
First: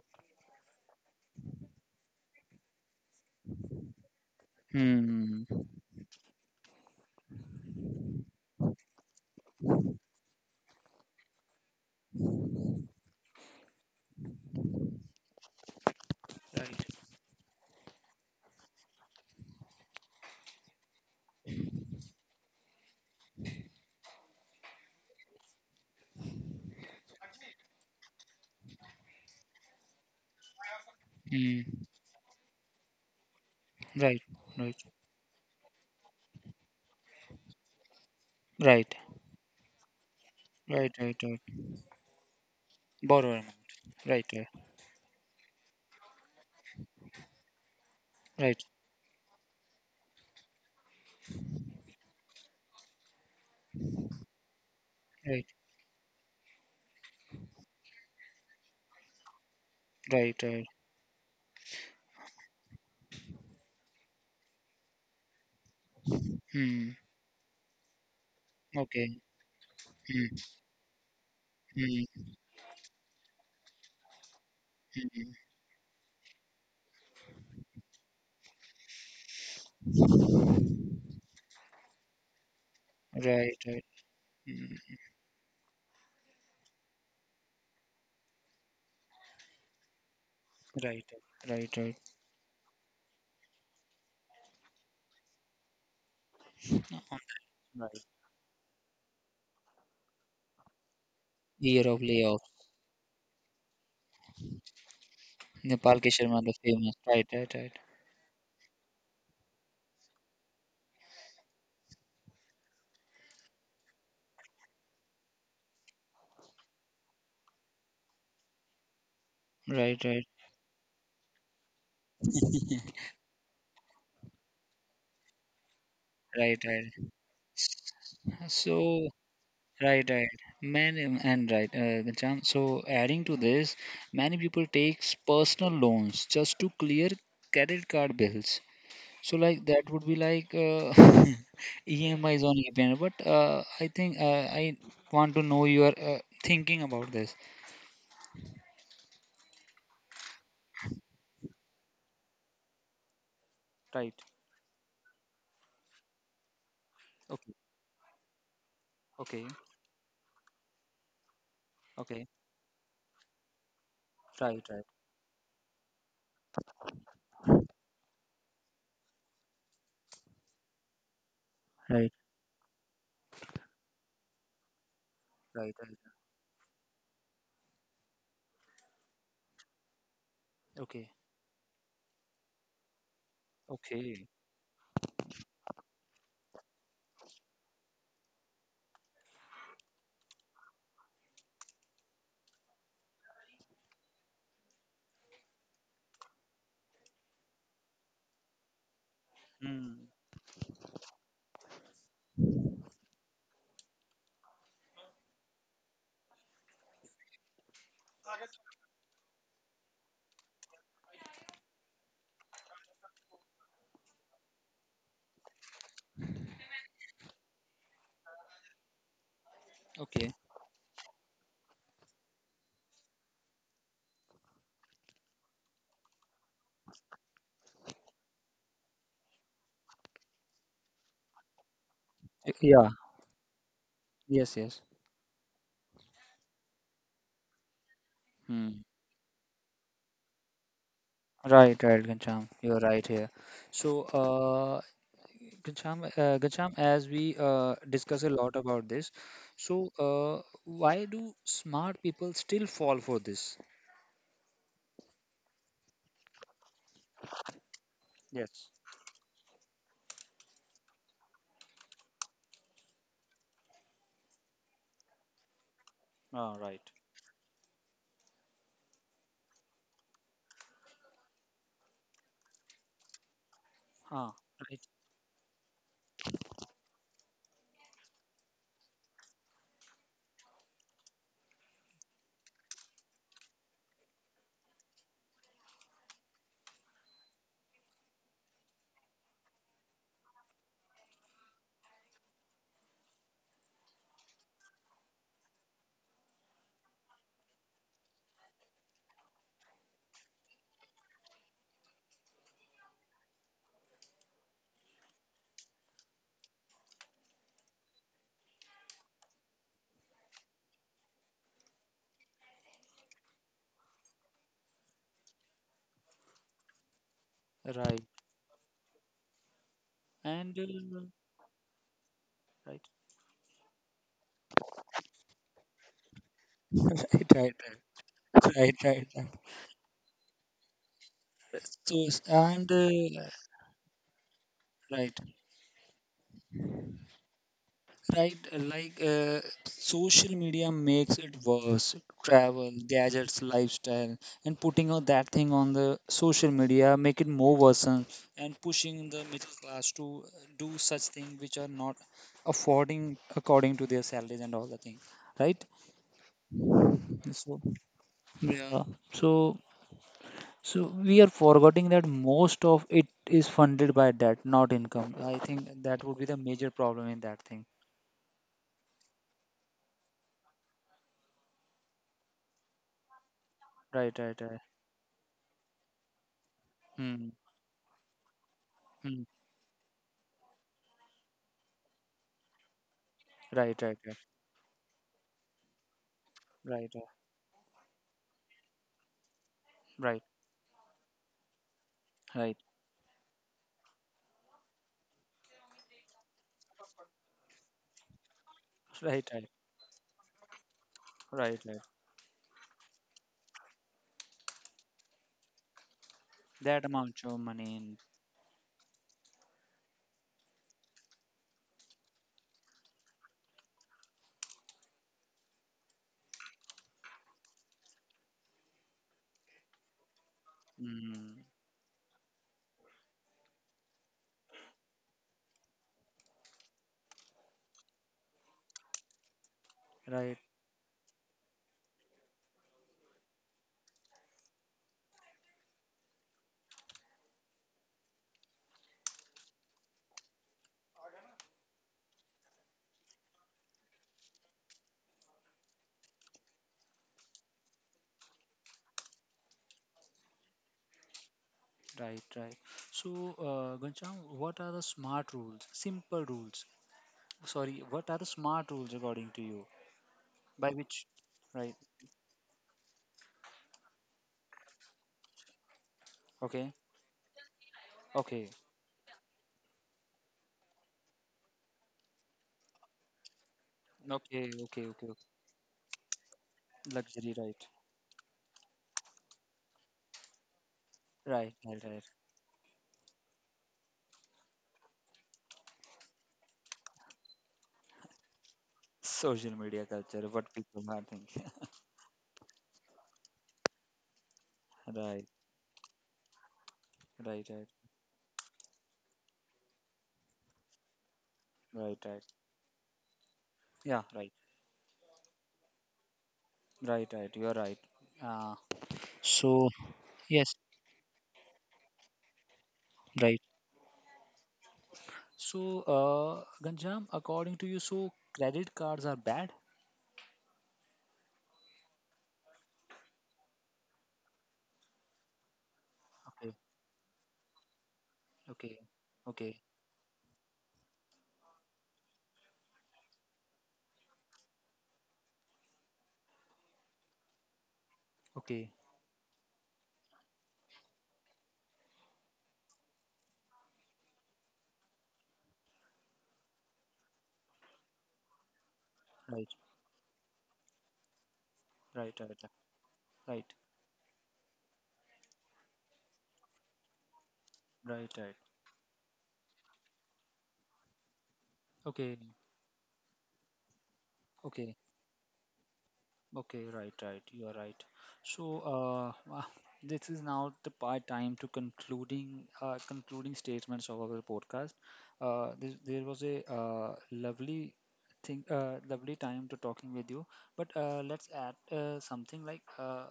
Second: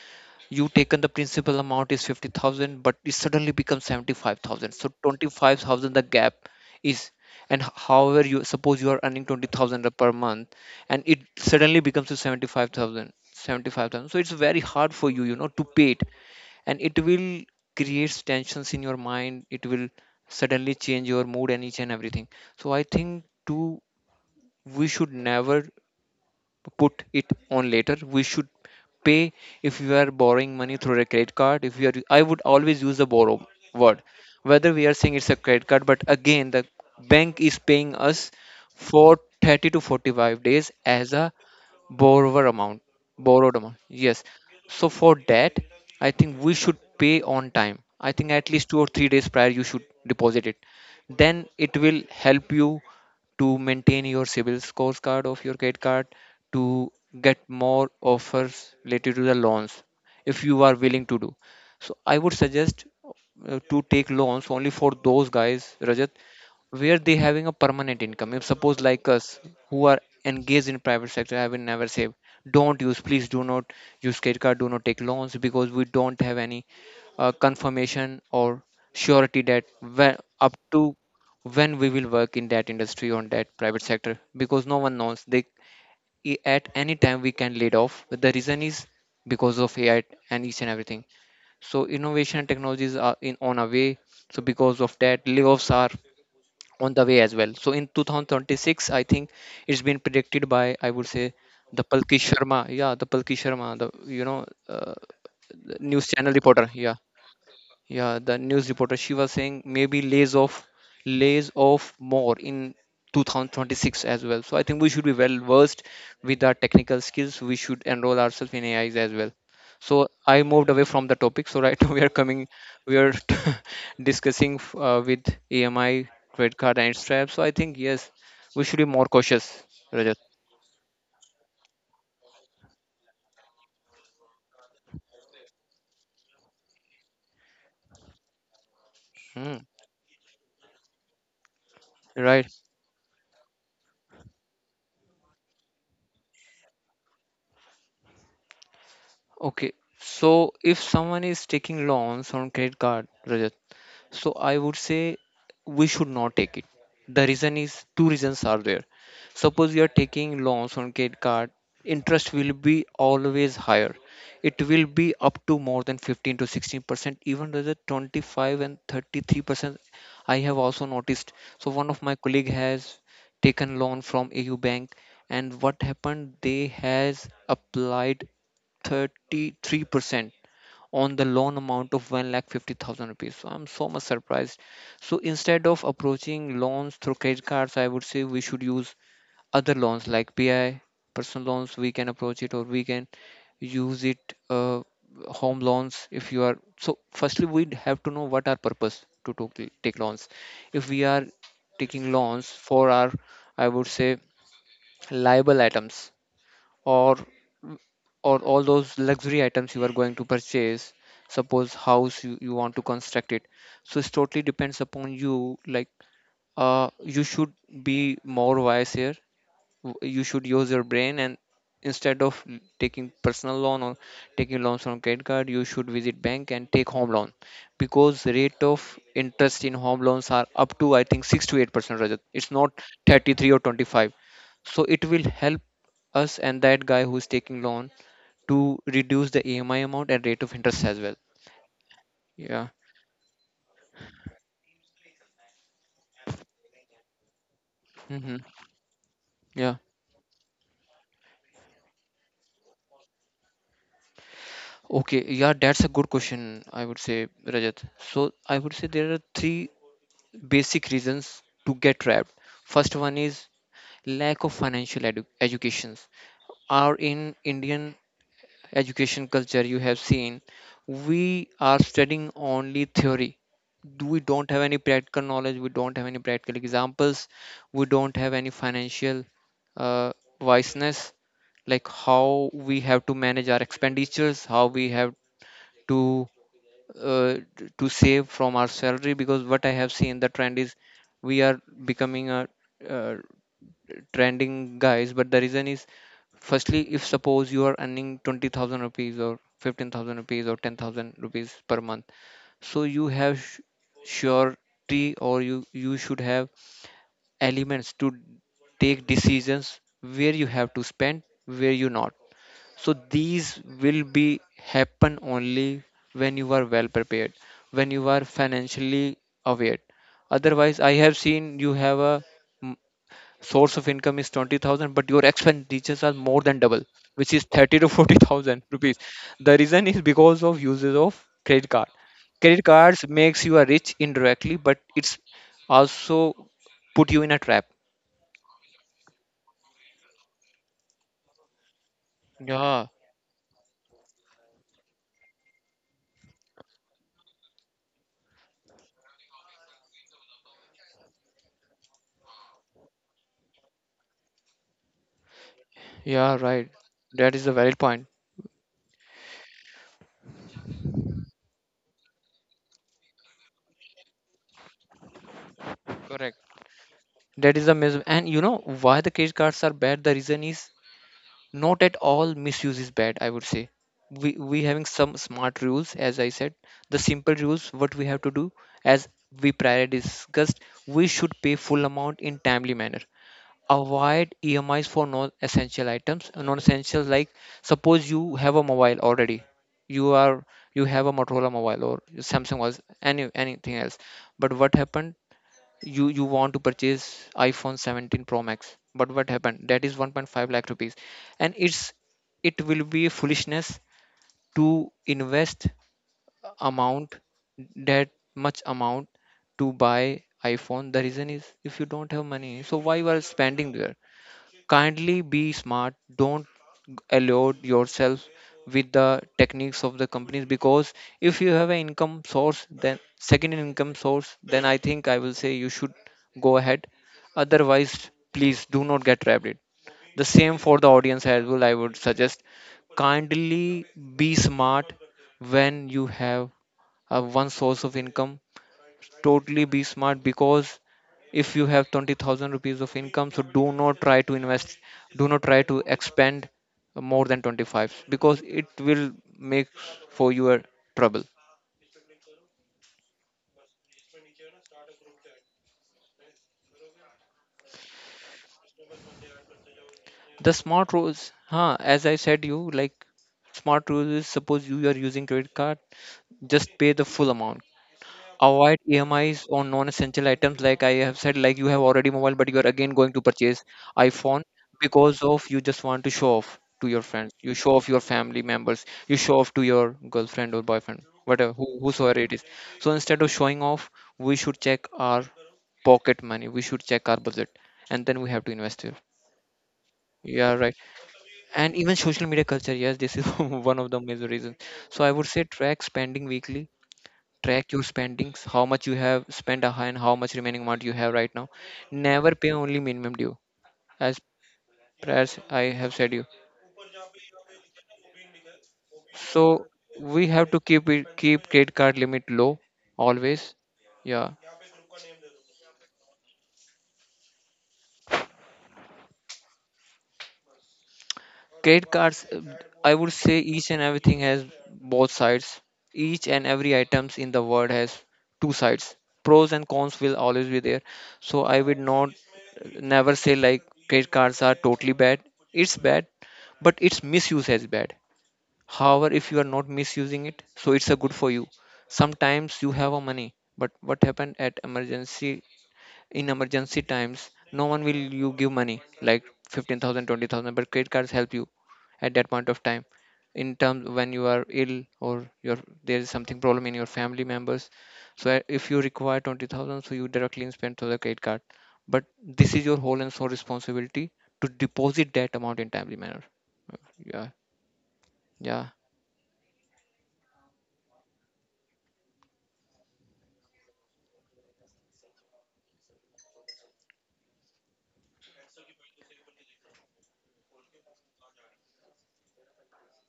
[SPEAKER 2] You taken the principal amount is 50,000, but it suddenly becomes 75,000. So twenty
[SPEAKER 1] Hmm,
[SPEAKER 2] five thousand the gap is, and however, you suppose you are earning 20,000 per month, and it suddenly becomes to 75,000. 75,000, so it's very hard for you you know to pay it. And it will create tensions in your mind. It will suddenly change your mood and each and everything. So I think too, we should never put it on later. We should pay. If you are borrowing money through a credit card, if
[SPEAKER 1] hmm,
[SPEAKER 2] you are I would always use the borrow word.
[SPEAKER 1] right, right,
[SPEAKER 2] Whether we are saying it's a credit card, but again the bank is paying us
[SPEAKER 1] right,
[SPEAKER 2] for 30 to 45 days
[SPEAKER 1] right,
[SPEAKER 2] as
[SPEAKER 1] right,
[SPEAKER 2] a
[SPEAKER 1] right.
[SPEAKER 2] borrower amount.
[SPEAKER 1] Borrower, money.
[SPEAKER 2] Borrowed amount, yes.
[SPEAKER 1] Right, right,
[SPEAKER 2] So for that, I think we should pay on time. I think at
[SPEAKER 1] right,
[SPEAKER 2] least 2 or 3 days prior, you should deposit it, then it will help you to maintain your civil scores card of
[SPEAKER 1] right,
[SPEAKER 2] your credit card, to get more offers related to the loans,
[SPEAKER 1] right,
[SPEAKER 2] if you
[SPEAKER 1] right.
[SPEAKER 2] are willing to do. So I would suggest, to take loans only for those guys, Rajat,
[SPEAKER 1] Hmm,
[SPEAKER 2] where they having a permanent income. If suppose like
[SPEAKER 1] okay.
[SPEAKER 2] us, who are
[SPEAKER 1] Hmm,
[SPEAKER 2] engaged in private sector, have been never saved,
[SPEAKER 1] hmm,
[SPEAKER 2] don't use, please do not use credit card. Do not take
[SPEAKER 1] hmm. Hmm.
[SPEAKER 2] loans, because we don't have any confirmation or surety that when, up to when we will work in that industry on
[SPEAKER 1] Right,
[SPEAKER 2] that private
[SPEAKER 1] right,
[SPEAKER 2] sector, because no
[SPEAKER 1] hmm,
[SPEAKER 2] one knows. At any time we can laid off, but the reason is because of AI and each and everything.
[SPEAKER 1] right, right,
[SPEAKER 2] So
[SPEAKER 1] right,
[SPEAKER 2] innovation and technologies are in on a way. So because of that, layoffs are on the way as well. So in
[SPEAKER 1] right.
[SPEAKER 2] 2026, I think it's been predicted by, I would say, the
[SPEAKER 1] Year of
[SPEAKER 2] Palki
[SPEAKER 1] layoff.
[SPEAKER 2] Sharma, yeah, the Palki Sharma, the you know the
[SPEAKER 1] Nepal
[SPEAKER 2] news
[SPEAKER 1] Ki
[SPEAKER 2] channel
[SPEAKER 1] Sharma, the
[SPEAKER 2] reporter,
[SPEAKER 1] famous.
[SPEAKER 2] yeah.
[SPEAKER 1] Right, right, right.
[SPEAKER 2] Yeah, the news reporter, she was saying, maybe lays off more in 2026 as well. So I think we should be well versed with our technical skills. We should enroll ourselves in AIs as well.
[SPEAKER 1] Right,
[SPEAKER 2] So
[SPEAKER 1] right,
[SPEAKER 2] I moved away from the topic. So right now we are coming, we are discussing with AMI credit
[SPEAKER 1] right,
[SPEAKER 2] card and
[SPEAKER 1] right.
[SPEAKER 2] its trap. So I think, yes, we should be more
[SPEAKER 1] So,
[SPEAKER 2] cautious,
[SPEAKER 1] right,
[SPEAKER 2] Rajat.
[SPEAKER 1] right. Man, and right, Ghanshyam, so adding to this, many people takes personal loans just to clear credit card bills. So,
[SPEAKER 2] Hmm.
[SPEAKER 1] like that would be like EMIs
[SPEAKER 2] Right.
[SPEAKER 1] on EPN. But I think I want to know your thinking about this.
[SPEAKER 2] Okay. So if someone is taking loans on credit card, Rajat,
[SPEAKER 1] Right.
[SPEAKER 2] so I would say we should not take it. The
[SPEAKER 1] Okay.
[SPEAKER 2] reason is, two reasons are there.
[SPEAKER 1] Okay.
[SPEAKER 2] Suppose you are taking loans on credit card,
[SPEAKER 1] Okay.
[SPEAKER 2] interest will be always higher. It
[SPEAKER 1] Right. Right.
[SPEAKER 2] will be up to more than 15 to 16%, even though the 25 and 33%. I have also noticed. So one of
[SPEAKER 1] Right.
[SPEAKER 2] my colleague has taken loan from AU Bank, and
[SPEAKER 1] Right.
[SPEAKER 2] what
[SPEAKER 1] Right.
[SPEAKER 2] happened? They has applied 33%
[SPEAKER 1] Okay.
[SPEAKER 2] on the loan amount of 1 lakh 50,000 rupees. So I'm so much
[SPEAKER 1] Okay.
[SPEAKER 2] surprised. So instead of approaching loans through credit cards, I would say we should use other loans, like PI, personal loans, we can approach it, or we can use it, uh, home loans if you are. So firstly we have to know what our purpose to take
[SPEAKER 1] Hmm.
[SPEAKER 2] loans. If we are taking loans for our, I would say, liable items, or or all those luxury items you are going to purchase, suppose house you want to construct it. So it totally depends upon you, like you should be more wise here, you
[SPEAKER 1] Okay.
[SPEAKER 2] should use your brain, and instead of taking personal loan or taking loans from credit card, you should visit bank and take home loan. Because rate of interest in home loans are up to, I think, 6 to 8%, Rajat. It's
[SPEAKER 1] Y-
[SPEAKER 2] not
[SPEAKER 1] Yeah.
[SPEAKER 2] 33 or 25.
[SPEAKER 1] Yes, yes.
[SPEAKER 2] So it will help us and that guy who's taking loan to
[SPEAKER 1] Hmm.
[SPEAKER 2] reduce the ami amount and rate of interest as well.
[SPEAKER 1] Right, right, Ghanshyam.
[SPEAKER 2] Yeah.
[SPEAKER 1] You're right here. So, Ghanshyam, as we discuss a
[SPEAKER 2] Hmm.
[SPEAKER 1] lot about this,
[SPEAKER 2] Yeah.
[SPEAKER 1] so why do smart people still fall for this?
[SPEAKER 2] Okay, yeah, that's a good question. I would say, Rajat, so I
[SPEAKER 1] Yes.
[SPEAKER 2] would say there are three basic reasons to get trapped. First one is lack of financial educations.
[SPEAKER 1] Ah, right.
[SPEAKER 2] Our in Indian education culture, you have seen, we are studying only theory. We
[SPEAKER 1] Ah,
[SPEAKER 2] don't have any practical knowledge. We don't have any practical examples. We don't have any financial uh, wiseness, like how we have to manage our expenditures, how we have to to save from our salary, because what I have seen, the trend is we are becoming a uh, trending guys, but the reason is firstly if suppose you are earning 20,000 rupees or 15,000 rupees or 10,000 rupees per month, so you have surety, or you should have elements to take decisions where you have to spend, where you not. So these will be happen only when you are well prepared,
[SPEAKER 1] right,
[SPEAKER 2] when
[SPEAKER 1] right,
[SPEAKER 2] you are financially aware.
[SPEAKER 1] and
[SPEAKER 2] Otherwise I have seen, you have a mm,
[SPEAKER 1] right,
[SPEAKER 2] source of income is 20,000, but your expenditures are more than double, which is
[SPEAKER 1] right, right,
[SPEAKER 2] 30 to
[SPEAKER 1] right,
[SPEAKER 2] 40,000
[SPEAKER 1] right,
[SPEAKER 2] rupees.
[SPEAKER 1] right. Right.
[SPEAKER 2] The reason is because of uses of credit card.
[SPEAKER 1] So, s-
[SPEAKER 2] Credit
[SPEAKER 1] and
[SPEAKER 2] cards makes you a rich indirectly, but
[SPEAKER 1] right.
[SPEAKER 2] it's also put you in a trap.
[SPEAKER 1] Right, like social media makes it worse. Travel,
[SPEAKER 2] Yeah,
[SPEAKER 1] gadgets, lifestyle, and putting all that thing on the social media make it more worsen and pushing the middle class to do such thing which are not affording according to their salaries and all the thing. Right?
[SPEAKER 2] yeah, right. That is
[SPEAKER 1] So,
[SPEAKER 2] a valid point.
[SPEAKER 1] yeah. So so we are forgetting that most of it is funded by debt, not income. I think that would be the
[SPEAKER 2] Correct.
[SPEAKER 1] major problem in that
[SPEAKER 2] That
[SPEAKER 1] thing.
[SPEAKER 2] is the and you know why the credit cards are bad. The reason is not at all misuse is bad. I would say,
[SPEAKER 1] Right,
[SPEAKER 2] we
[SPEAKER 1] right, right.
[SPEAKER 2] we having some smart rules, as I said. The
[SPEAKER 1] Hmm.
[SPEAKER 2] simple rules what we have to do, as
[SPEAKER 1] Hmm.
[SPEAKER 2] we prior discussed, we should pay full amount in timely manner.
[SPEAKER 1] Right, right, right,
[SPEAKER 2] Avoid EMIs for non-essential items.
[SPEAKER 1] right,
[SPEAKER 2] Non-essential like, suppose you have a mobile already. You
[SPEAKER 1] right,
[SPEAKER 2] are you have a Motorola mobile or
[SPEAKER 1] right,
[SPEAKER 2] Samsung, was anything else. But what happened? You want to purchase iphone 17 pro max, but
[SPEAKER 1] right,
[SPEAKER 2] what
[SPEAKER 1] right,
[SPEAKER 2] happened? That is 1.5 lakh rupees, and
[SPEAKER 1] right, right.
[SPEAKER 2] it's it will be foolishness to invest
[SPEAKER 1] That
[SPEAKER 2] amount,
[SPEAKER 1] amount of money in.
[SPEAKER 2] that much amount, to buy iphone. The reason is if you don't have money, so why you are spending there? Kindly be smart, don't allowed yourself with the techniques of the companies. Because if
[SPEAKER 1] Mm,
[SPEAKER 2] you have an income source, then second income source, then I will say you should go ahead. Otherwise, please do not get trapped it. The
[SPEAKER 1] right,
[SPEAKER 2] same for the audience as well, I would suggest kindly be smart when you have a one source of income, totally be smart. Because if you have 20,000 rupees of income, so do not try to invest, do not try to expend more than 25, because it will make for your trouble.
[SPEAKER 1] right, right. So, Ghanshyam, what are the smart rules? Simple rules. Sorry, what are the smart rules according to you?
[SPEAKER 2] The
[SPEAKER 1] By
[SPEAKER 2] smart
[SPEAKER 1] which,
[SPEAKER 2] rules,
[SPEAKER 1] right?
[SPEAKER 2] huh, as I said you, like, smart rules is suppose you are using credit card, just
[SPEAKER 1] Okay,
[SPEAKER 2] pay the full amount.
[SPEAKER 1] okay,
[SPEAKER 2] Avoid EMIs on non-essential items, like I have said, like you have already mobile, but you are again going to purchase iPhone
[SPEAKER 1] okay, okay, okay. Okay.
[SPEAKER 2] because of you just want to show off to your
[SPEAKER 1] Luxury,
[SPEAKER 2] friends. You
[SPEAKER 1] right,
[SPEAKER 2] show off your family members. You show off to your girlfriend or boyfriend,
[SPEAKER 1] right,
[SPEAKER 2] whatever, who,
[SPEAKER 1] right, right.
[SPEAKER 2] whosoever it is. So instead of showing off, we should check our pocket money. We should check our budget, and then we have to invest it.
[SPEAKER 1] Social media culture, what
[SPEAKER 2] Yeah, right.
[SPEAKER 1] people are thinking.
[SPEAKER 2] And even social media culture, yes, this is one of the major reasons. So I
[SPEAKER 1] Right,
[SPEAKER 2] would say track spending weekly,
[SPEAKER 1] right, right,
[SPEAKER 2] track your spendings, how much you have spent and how much remaining amount you have right now.
[SPEAKER 1] right, right.
[SPEAKER 2] Never pay only minimum due,
[SPEAKER 1] Yeah,
[SPEAKER 2] as
[SPEAKER 1] right,
[SPEAKER 2] as I have said you.
[SPEAKER 1] right, right. You're right. Uh,
[SPEAKER 2] So
[SPEAKER 1] so
[SPEAKER 2] we have
[SPEAKER 1] yes,
[SPEAKER 2] to keep credit card limit low
[SPEAKER 1] right.
[SPEAKER 2] always. Yeah.
[SPEAKER 1] So, Ganjam, according to you, so credit cards are bad?
[SPEAKER 2] Credit cards, I would say each and everything has both sides. Each and
[SPEAKER 1] Okay,
[SPEAKER 2] every items in the world has two
[SPEAKER 1] okay,
[SPEAKER 2] sides. Pros
[SPEAKER 1] okay,
[SPEAKER 2] and cons will always be there. So I would not never say like credit cards are totally bad. It's bad, but its misuse is bad.
[SPEAKER 1] okay,
[SPEAKER 2] However, if you are not misusing it, so it's a good for you. Sometimes you have a money, but what happened at emergency, in emergency times, no one will you give money like
[SPEAKER 1] right,
[SPEAKER 2] 15,000, 20,000. But credit cards help you
[SPEAKER 1] right,
[SPEAKER 2] at
[SPEAKER 1] right,
[SPEAKER 2] that point
[SPEAKER 1] right,
[SPEAKER 2] of time,
[SPEAKER 1] right,
[SPEAKER 2] in terms when you are ill or your there is something problem in your family members.
[SPEAKER 1] right.
[SPEAKER 2] So
[SPEAKER 1] Right.
[SPEAKER 2] if you require 20,000, so you directly spend through the credit card. But
[SPEAKER 1] Okay,
[SPEAKER 2] this is your whole and sole responsibility to
[SPEAKER 1] okay,
[SPEAKER 2] deposit that amount in timely manner.
[SPEAKER 1] okay, right, right.
[SPEAKER 2] Yeah,
[SPEAKER 1] You are right. So,
[SPEAKER 2] yeah,
[SPEAKER 1] wow, this is now the part time to concluding statements of our podcast. There was a lovely lovely time to talking with you. But let's add something like.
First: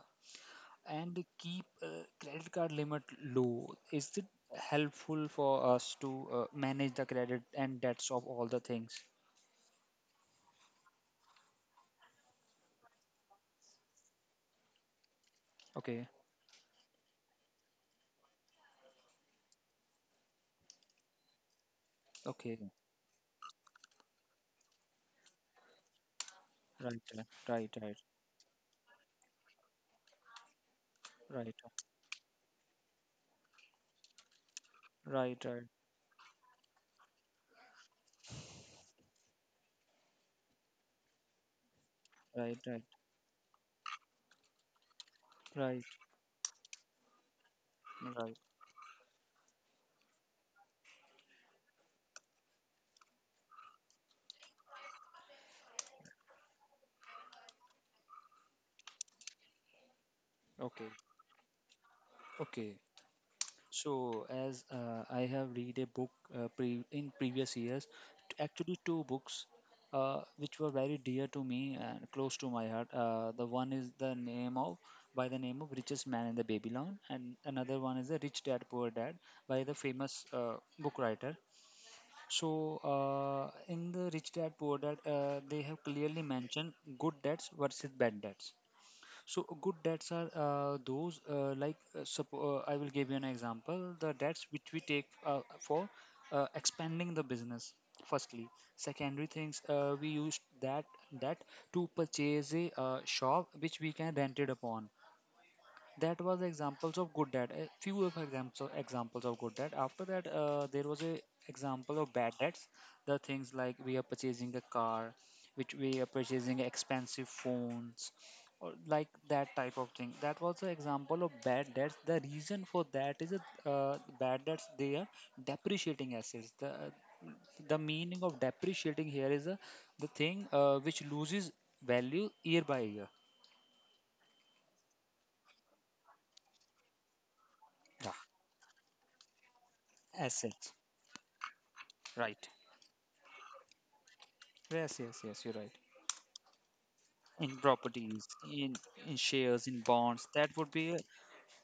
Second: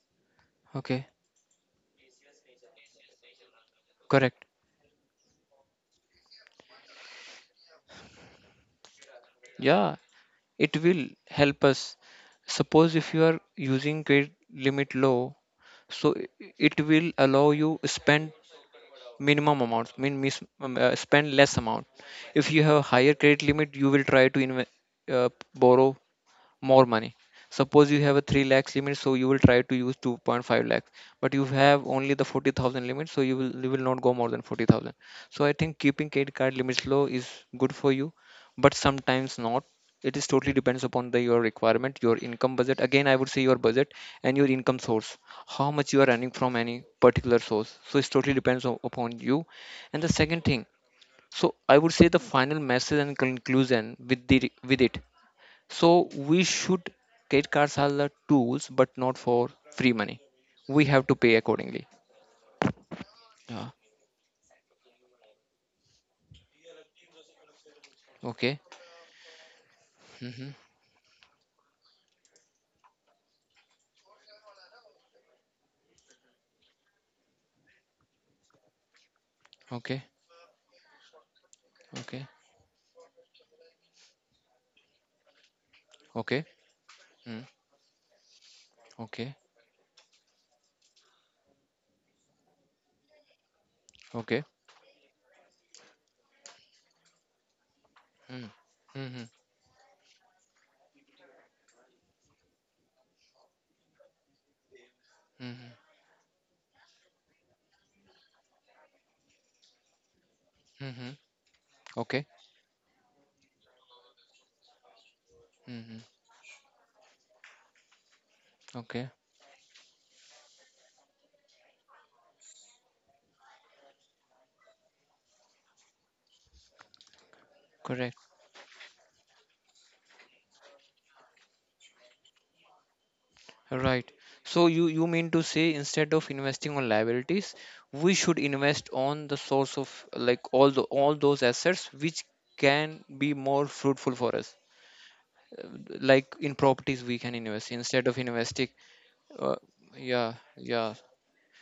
[SPEAKER 2] okay,
[SPEAKER 1] And Keep credit card limit low? Is it
[SPEAKER 2] correct,
[SPEAKER 1] helpful for us to manage the credit and debts of all the things?
[SPEAKER 2] yeah. It will help us. Suppose if you are using credit limit low,
[SPEAKER 1] Okay,
[SPEAKER 2] so it will allow you spend minimum amount, mean spend less amount. If
[SPEAKER 1] okay,
[SPEAKER 2] you have a higher credit limit, you will try to uh, borrow more
[SPEAKER 1] right,
[SPEAKER 2] money.
[SPEAKER 1] right, right,
[SPEAKER 2] Suppose
[SPEAKER 1] right,
[SPEAKER 2] you have a 3 lakhs limit, so you will try to use 2.5 lakhs, but you
[SPEAKER 1] right,
[SPEAKER 2] have only the 40,000 limit, so you will not go more than 40,000.
[SPEAKER 1] right,
[SPEAKER 2] So I
[SPEAKER 1] right,
[SPEAKER 2] think keeping credit card limits low is good for you, but sometimes not. It is totally depends upon the your requirement, your income
[SPEAKER 1] right,
[SPEAKER 2] budget.
[SPEAKER 1] right,
[SPEAKER 2] Again, I would say your budget and your income source, how
[SPEAKER 1] right.
[SPEAKER 2] much you are earning from any particular source. So it totally
[SPEAKER 1] Right.
[SPEAKER 2] depends upon you. And the second thing, so I would say the final message and conclusion with it, so we should, credit cards are the tools, but not for free money. We
[SPEAKER 1] Okay,
[SPEAKER 2] have to pay accordingly.
[SPEAKER 1] okay.
[SPEAKER 2] Yeah.
[SPEAKER 1] So, as I have read a book in previous years,
[SPEAKER 2] Okay.
[SPEAKER 1] actually two books,
[SPEAKER 2] Mm-hmm.
[SPEAKER 1] which were very dear to me and close to my heart. The one is the name of by the name of Richest Man in the Babylon, and another one is the Rich Dad Poor Dad by the
[SPEAKER 2] Okay.
[SPEAKER 1] famous book writer.
[SPEAKER 2] Okay.
[SPEAKER 1] So, in the Rich Dad Poor Dad, they have clearly
[SPEAKER 2] Okay.
[SPEAKER 1] mentioned good
[SPEAKER 2] Mm.
[SPEAKER 1] debts versus bad debts.
[SPEAKER 2] Okay.
[SPEAKER 1] So good debts are those, I will give you an example. The
[SPEAKER 2] Okay.
[SPEAKER 1] debts which we take for expanding the business. Firstly,
[SPEAKER 2] Mm. Mm-hmm.
[SPEAKER 1] secondary things we used that to purchase a shop which we can rent it upon.
[SPEAKER 2] Mm-hmm.
[SPEAKER 1] That was examples of good dad, a few of examples of good dad. After that there was
[SPEAKER 2] Mm-hmm.
[SPEAKER 1] a example of
[SPEAKER 2] Okay.
[SPEAKER 1] bad dads. The things like we are purchasing a car, which we
[SPEAKER 2] Mm-hmm.
[SPEAKER 1] are purchasing expensive phones, or like
[SPEAKER 2] Okay.
[SPEAKER 1] that type of thing. That was an example of bad debts. The reason for that is that bad debts, they are depreciating assets. The
[SPEAKER 2] Correct.
[SPEAKER 1] meaning of depreciating here is the thing which loses value year by year.
[SPEAKER 2] Right. So you mean to say instead of investing on liabilities,
[SPEAKER 1] The
[SPEAKER 2] we should invest on the source of, like, all
[SPEAKER 1] assets.
[SPEAKER 2] the all those assets which
[SPEAKER 1] Right.
[SPEAKER 2] can be more fruitful for us.
[SPEAKER 1] Yes, yes, yes, you're
[SPEAKER 2] uh,
[SPEAKER 1] right.
[SPEAKER 2] like in properties we can
[SPEAKER 1] In
[SPEAKER 2] invest, instead of
[SPEAKER 1] properties,
[SPEAKER 2] investing,
[SPEAKER 1] in
[SPEAKER 2] uh,
[SPEAKER 1] shares, in bonds,
[SPEAKER 2] yeah
[SPEAKER 1] that would
[SPEAKER 2] yeah
[SPEAKER 1] be a,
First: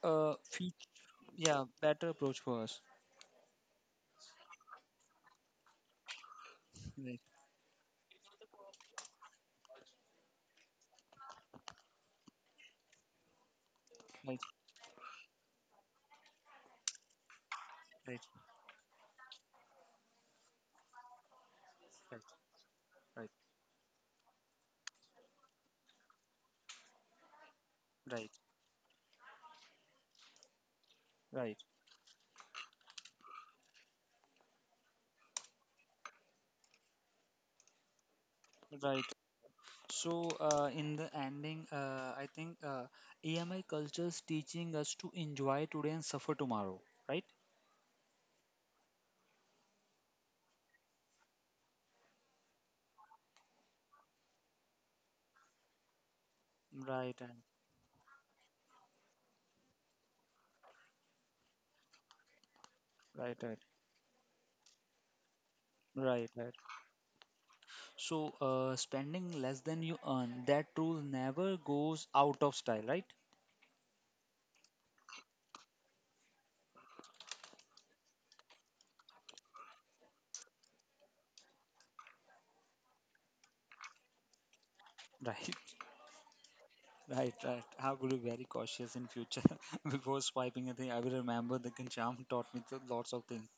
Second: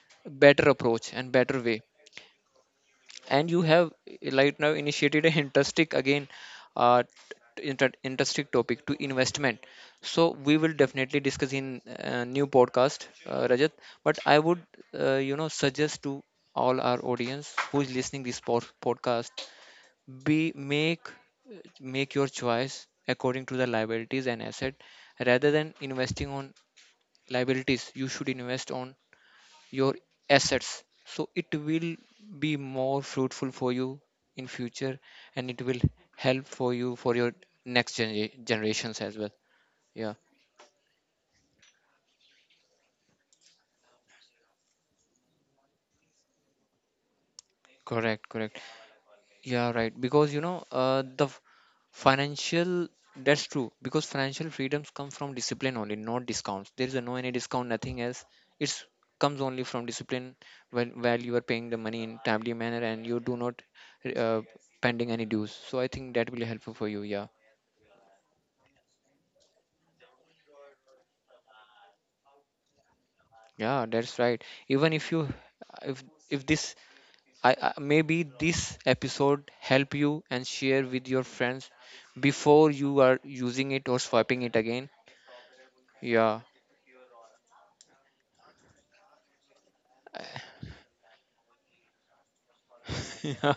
[SPEAKER 1] a
[SPEAKER 2] better
[SPEAKER 1] feat,
[SPEAKER 2] approach and better
[SPEAKER 1] yeah,
[SPEAKER 2] way.
[SPEAKER 1] better approach for us.
[SPEAKER 2] And you have, like, now initiated an interesting again, uh,
[SPEAKER 1] Right,
[SPEAKER 2] interesting topic to investment. So we will definitely discuss in new podcast, rajat. But I
[SPEAKER 1] right,
[SPEAKER 2] would, suggest to all our audience who is
[SPEAKER 1] right,
[SPEAKER 2] listening this podcast, be make make
[SPEAKER 1] right,
[SPEAKER 2] your choice
[SPEAKER 1] right,
[SPEAKER 2] according to the liabilities and asset. Rather than investing on liabilities, you should
[SPEAKER 1] right,
[SPEAKER 2] invest on your assets, so it
[SPEAKER 1] right,
[SPEAKER 2] will be more fruitful for you in future. And it will help for you, for your next generations
[SPEAKER 1] right.
[SPEAKER 2] as well. Yeah,
[SPEAKER 1] So, in the ending, I think EMI culture is teaching us to enjoy today and suffer tomorrow, right?
[SPEAKER 2] correct, correct. Yeah, right. Because you know, financial, that's true. Because financial freedoms come from discipline only, not discounts. There is a
[SPEAKER 1] Right,
[SPEAKER 2] no any
[SPEAKER 1] right,
[SPEAKER 2] discount, nothing else. It's comes only from discipline, when while you are paying the money in timely manner and you
[SPEAKER 1] right,
[SPEAKER 2] do
[SPEAKER 1] right,
[SPEAKER 2] not uh, pending any dues. So I think that
[SPEAKER 1] right,
[SPEAKER 2] will be
[SPEAKER 1] right.
[SPEAKER 2] helpful for you. Yeah,
[SPEAKER 1] So, spending less than you earn, that rule never goes out of style, right?
[SPEAKER 2] yeah, that's right. Even if if this, I maybe this episode help you and share with your friends before you are using it or swiping it again.
[SPEAKER 1] Right.
[SPEAKER 2] Yeah.
[SPEAKER 1] Right, right. I will be very cautious in future before swiping. I think I will remember the Ganjam taught me lots of things.
[SPEAKER 2] Yeah.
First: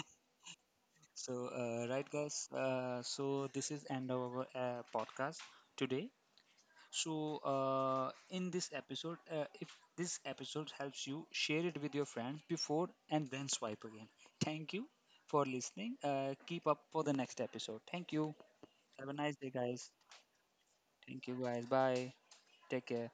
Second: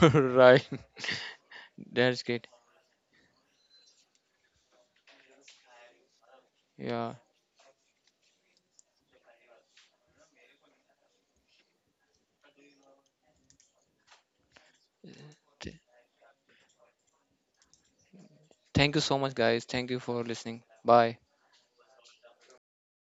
[SPEAKER 2] Right.
[SPEAKER 1] So, right,
[SPEAKER 2] That's great.
[SPEAKER 1] guys. So this is end of our podcast today.
[SPEAKER 2] Yeah.
[SPEAKER 1] So, in this episode, if this episode helps you, share it with your friends before and then swipe again. Thank you for
[SPEAKER 2] Th-
[SPEAKER 1] listening. Keep up for the next episode. Thank you.
[SPEAKER 2] Thank you
[SPEAKER 1] Have a
[SPEAKER 2] so much,
[SPEAKER 1] nice day,
[SPEAKER 2] guys.
[SPEAKER 1] guys.
[SPEAKER 2] Thank you for listening. Bye.
[SPEAKER 1] Thank you, guys. Bye. Take care.